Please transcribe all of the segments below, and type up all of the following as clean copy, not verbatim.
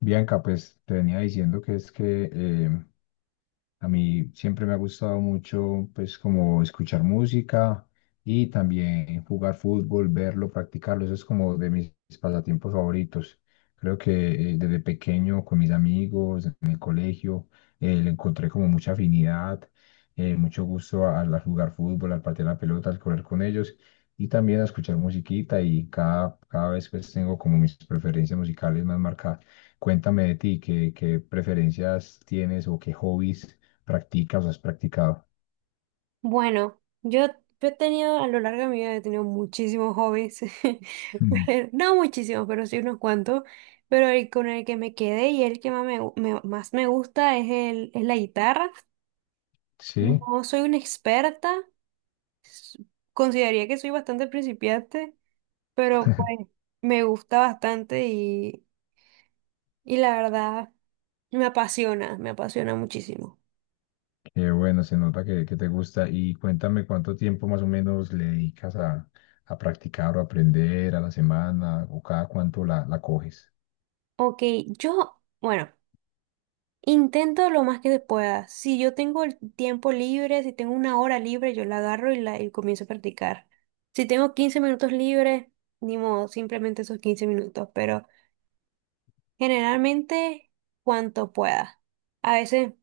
Bianca, pues te venía diciendo que es que a mí siempre me ha gustado mucho, pues como escuchar música y también jugar fútbol, verlo, practicarlo. Eso es como de mis pasatiempos favoritos. Creo que desde pequeño con mis amigos en el colegio le encontré como mucha afinidad, mucho gusto al jugar fútbol, al patear la pelota, al correr con ellos y también a escuchar musiquita y cada vez pues tengo como mis preferencias musicales más marcadas. Cuéntame de ti, ¿qué preferencias tienes o qué hobbies practicas o has practicado? Bueno, yo he tenido, a lo largo de mi vida, he tenido muchísimos hobbies. Ujú. No muchísimos, pero sí unos cuantos. Pero el con el que me quedé y el que más me gusta es la guitarra. Sí, No soy una experta, consideraría que soy bastante principiante, pero pues me gusta bastante y la verdad me apasiona muchísimo. qué bueno, se nota que te gusta. Y cuéntame cuánto tiempo más o menos le dedicas a practicar o aprender a la semana o cada cuánto la coges. Ok, yo, bueno. Intento lo más que se pueda. Si yo tengo el tiempo libre, si tengo una hora libre, yo la agarro y comienzo a practicar. Si tengo 15 minutos libres, ni modo, simplemente esos 15 minutos, pero generalmente cuanto pueda. A veces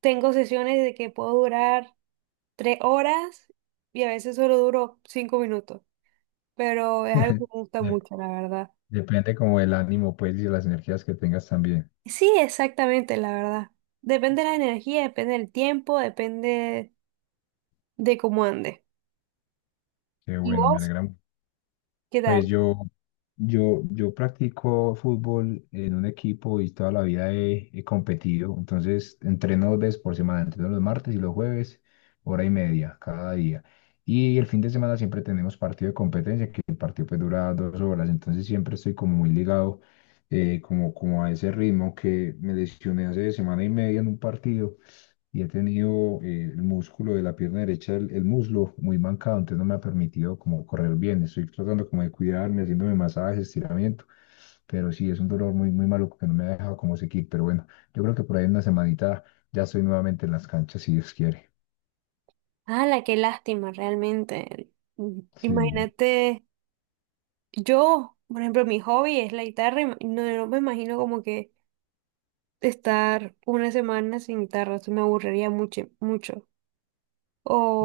tengo sesiones de que puedo durar 3 horas y a veces solo duro 5 minutos, pero es algo que me gusta De- mucho, la verdad. depende como del ánimo, pues, y de las energías que tengas también. Sí, exactamente, la verdad. Depende de la energía, depende del tiempo, depende de cómo ande. Qué ¿Y bueno, me vos? alegra mucho. ¿Qué Pues tal? Yo practico fútbol en un equipo y toda la vida he competido. Entonces, entreno dos veces por semana, entreno los martes y los jueves, hora y media cada día. Y el fin de semana siempre tenemos partido de competencia, que el partido pues dura dos horas. Entonces, siempre estoy como muy ligado, como a ese ritmo que me lesioné hace semana y media en un partido y he tenido el músculo de la pierna derecha, el muslo muy mancado, entonces no me ha permitido como correr bien. Estoy tratando como de cuidarme, haciéndome masajes, estiramiento, pero sí, es un dolor muy malo que no me ha dejado como seguir. Pero bueno, yo creo que por ahí en una semanita ya estoy nuevamente en las canchas, si Dios quiere. La ¡Qué lástima, realmente! Sí, Imagínate, yo, por ejemplo, mi hobby es la guitarra y no, no me imagino como que estar una semana sin guitarra, eso me aburriría mucho, mucho.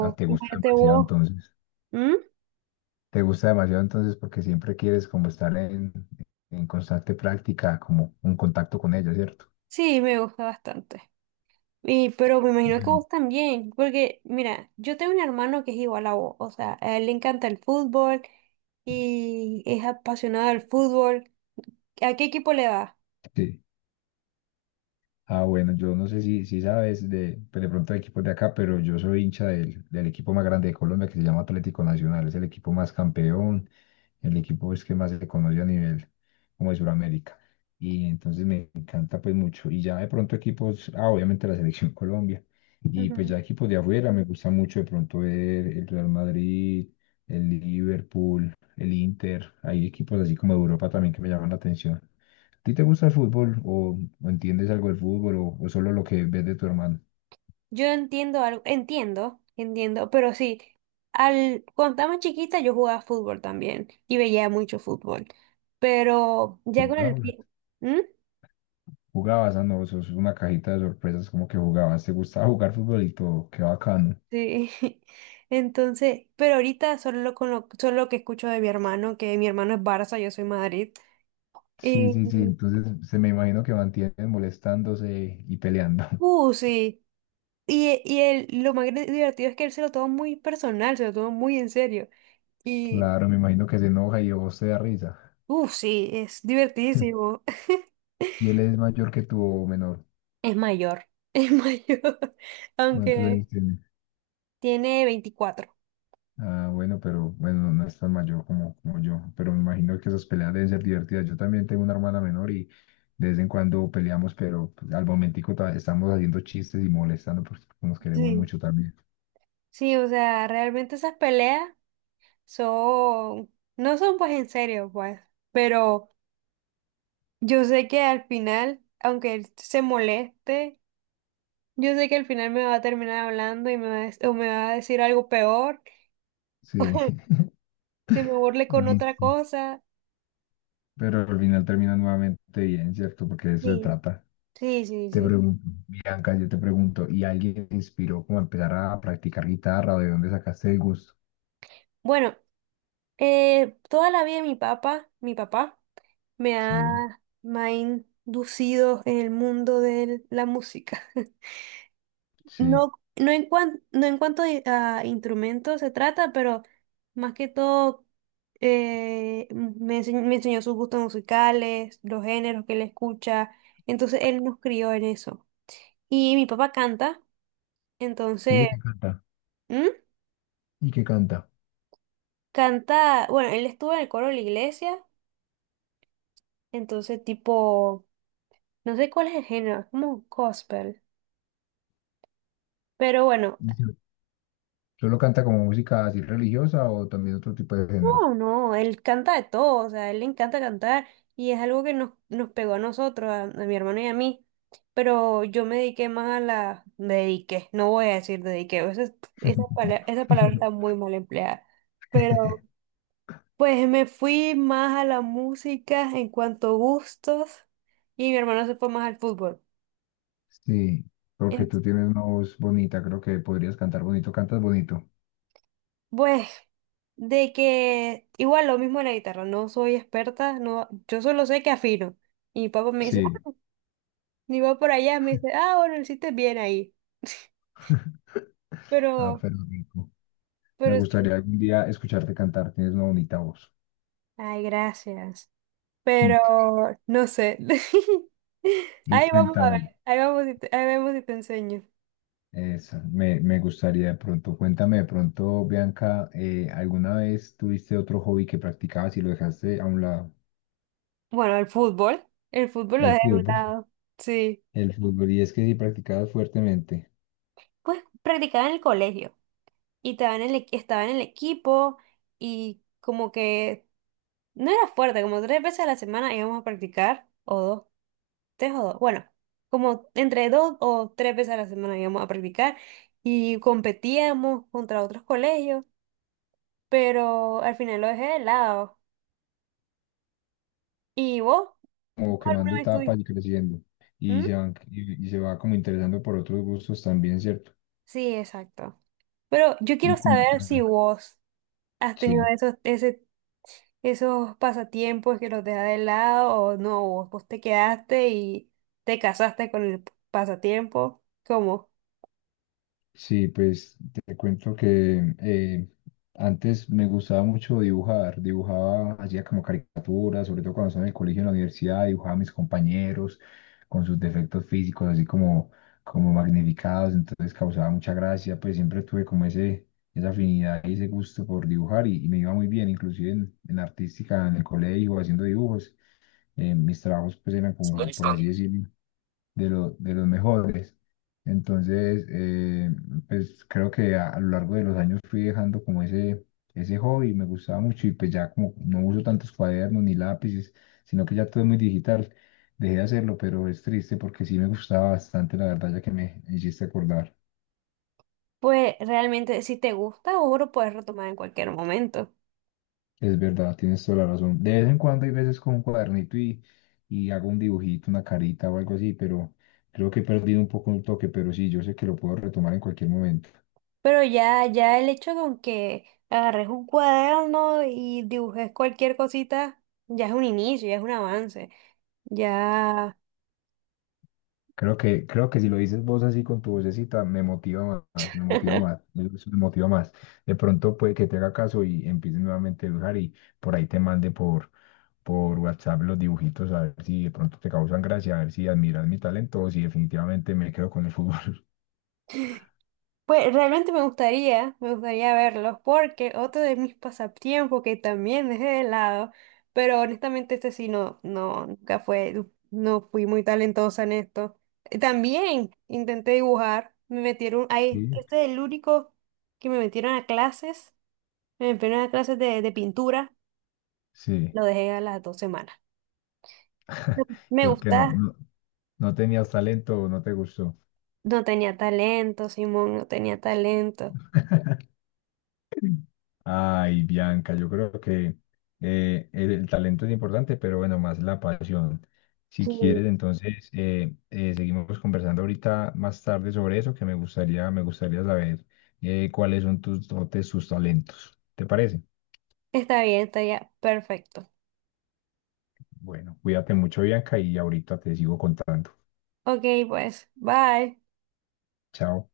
ah, te gusta imagínate demasiado vos. entonces. ¿Mm? Te gusta demasiado entonces porque siempre quieres como estar en constante práctica, como un contacto con ella, ¿cierto? Sí, me gusta bastante. Y, pero me imagino que Bueno, vos también, porque mira, yo tengo un hermano que es igual a vos, o sea, a él le encanta el fútbol y es apasionado del fútbol. ¿A qué equipo le vas? sí. Ah, bueno, yo no sé si sabes de, pues de pronto de equipos de acá, pero yo soy hincha del equipo más grande de Colombia que se llama Atlético Nacional. Es el equipo más campeón, el equipo es que más se conoce a nivel como de Sudamérica. Y entonces me encanta pues mucho. Y ya de pronto equipos, ah, obviamente la selección Colombia. Y pues Ujú. ya equipos de afuera, me gusta mucho de pronto ver el Real Madrid, el Liverpool, el Inter. Hay equipos así como de Europa también que me llaman la atención. ¿A ti te gusta el fútbol o entiendes algo del fútbol o solo lo que ves de tu hermano? Yo entiendo algo, entiendo, entiendo, pero sí, cuando estaba más chiquita yo jugaba fútbol también y veía mucho fútbol, pero ya con el ¿Jugabas? tiempo... ¿Jugabas? Ah, no, sos una cajita de sorpresas como que jugabas. ¿Te gustaba jugar fútbol y todo? Qué bacano. Sí. Entonces, pero ahorita solo con lo que escucho de mi hermano, que mi hermano es Barça, yo soy Madrid, Sí, y, sí, sí. Entonces se me imagino que mantienen molestándose y peleando. Sí, y él, lo más divertido es que él se lo toma muy personal, se lo toma muy en serio, y, Claro, me imagino que se enoja y a vos te da risa. Sí, es divertidísimo. ¿Y él es mayor que tú o menor? Es mayor, es mayor, ¿Cuántos aunque años tiene? tiene 24. Ah, bueno, pero bueno, no es tan mayor como yo, pero me imagino que esas peleas deben ser divertidas. Yo también tengo una hermana menor y de vez en cuando peleamos, pero pues, al momentico estamos haciendo chistes y molestando porque nos queremos Sí, mucho también. sí, o sea, realmente esas peleas son, no son pues en serio, pues, pero yo sé que al final, aunque él se moleste, yo sé que al final me va a terminar hablando y me va a, dec- o me va a decir algo peor, Sí, se me burle con oye, otra sí. cosa. Pero al final termina nuevamente bien, ¿cierto? Porque de eso se Sí, trata. sí, sí, Te sí. pregunto, Bianca, yo te pregunto, ¿y alguien te inspiró como a empezar a practicar guitarra o de dónde sacaste el gusto? Bueno, toda la vida mi papá me ha, Sí, me ha inducido en el mundo de la música. sí. No, no en cuanto a instrumentos se trata, pero más que todo me me enseñó sus gustos musicales, los géneros que él escucha. Entonces él nos crió en eso. Y mi papá canta, entonces... Sí, que canta. ¿Mm? ¿Y que canta? Canta, bueno, él estuvo en el coro de la iglesia, entonces tipo, no sé cuál es el género, es como gospel. Pero bueno... ¿Solo canta como música así religiosa o también otro tipo de géneros? No, no, él canta de todo, o sea, a él le encanta cantar y es algo que nos pegó a nosotros, a mi hermano y a mí, pero yo me dediqué más a me dediqué, no voy a decir dediqué, esa palabra está muy mal empleada, pero pues me fui más a la música en cuanto a gustos y mi hermano se fue más al fútbol. Sí, porque tú Ent- tienes una voz bonita, creo que podrías cantar bonito, cantas bonito. pues de que igual lo mismo en la guitarra, no soy experta, no, yo solo sé que afino. Y mi papá me dice, Sí. ni va por allá, me dice, ah, bueno, lo hiciste bien ahí. Ah, Pero, pero rico. Me pero sí. gustaría algún día escucharte cantar, tienes una bonita voz. Ay, gracias. Pero Mm. no sé. Y Ahí vamos a ver. cuéntame, Ahí vamos y ahí vemos si te enseño. eso, me gustaría de pronto, cuéntame de pronto, Bianca, ¿alguna vez tuviste otro hobby que practicabas y lo dejaste a un lado? Bueno, el fútbol. El fútbol lo El dejé de un fútbol. lado. Sí. El fútbol, y es que sí practicabas fuertemente. Pues practicaba en el colegio. Y estaba en el estaba en el equipo. Y como que no era fuerte, como 3 veces a la semana íbamos a practicar. O dos, tres o dos, bueno, como entre 2 o 3 veces a la semana íbamos a practicar y competíamos contra otros colegios, pero al final lo dejé de lado. ¿Y vos? ¿Vos Como quemando alguna vez etapas tuviste? y creciendo. Y ¿Mm? se van, y se va como interesando por otros gustos también, ¿cierto? Sí, exacto. Pero yo Y quiero saber si cuéntame, vos has tenido sí. esos, pasatiempos que los dejas de lado o no, vos te quedaste y te casaste con el pasatiempo. ¿Cómo? Sí, pues te cuento que antes me gustaba mucho dibujar, dibujaba, hacía como caricaturas, sobre todo cuando estaba en el colegio, en la universidad, dibujaba a mis compañeros con sus defectos físicos, así como, como magnificados, entonces causaba mucha gracia, pues siempre tuve como esa afinidad y ese gusto por dibujar y me iba muy bien, inclusive en artística, en el colegio, haciendo dibujos mis trabajos pues eran como, por así decirlo, de los mejores. Entonces, pues creo que a lo largo de los años fui dejando como ese hobby, me gustaba mucho y pues ya como no uso tantos cuadernos ni lápices, sino que ya todo es muy digital, dejé de hacerlo, pero es triste porque sí me gustaba bastante, la verdad, ya que me hiciste acordar. Pues realmente si te gusta, vos lo puedes retomar en cualquier momento. Es verdad, tienes toda la razón. De vez en cuando hay veces con un cuadernito y hago un dibujito, una carita o algo así, pero creo que he perdido un poco un toque, pero sí, yo sé que lo puedo retomar en cualquier momento. Pero ya el hecho con que agarres un cuaderno y dibujes cualquier cosita, ya es un inicio, ya es un avance. Ya. Creo que si lo dices vos así con tu vocecita, eso me motiva más. De pronto puede que te haga caso y empieces nuevamente a dibujar y por ahí te mande por WhatsApp los dibujitos a ver si de pronto te causan gracia, a ver si admiras mi talento o si definitivamente me quedo con el fútbol. Pues realmente me gustaría verlos, porque otro de mis pasatiempos que también dejé de lado, pero honestamente este sí no, no, nunca fue, no fui muy talentosa en esto. También intenté dibujar, me metieron, ahí, Sí. este es el único que me metieron a clases, me metieron a clases de pintura. Sí. Lo dejé a las 2 semanas. Me Porque gusta, no tenías talento o no te gustó. no tenía talento, Simón, no tenía talento. Ay, Bianca, yo creo que el talento es importante, pero bueno, más la pasión. Si Sí. quieres, entonces seguimos conversando ahorita más tarde sobre eso, que me gustaría saber cuáles son tus dotes, tus talentos. ¿Te parece? Está bien, está ya perfecto. Bueno, cuídate mucho, Bianca, y ahorita te sigo contando. Ok, pues, bye. Chao.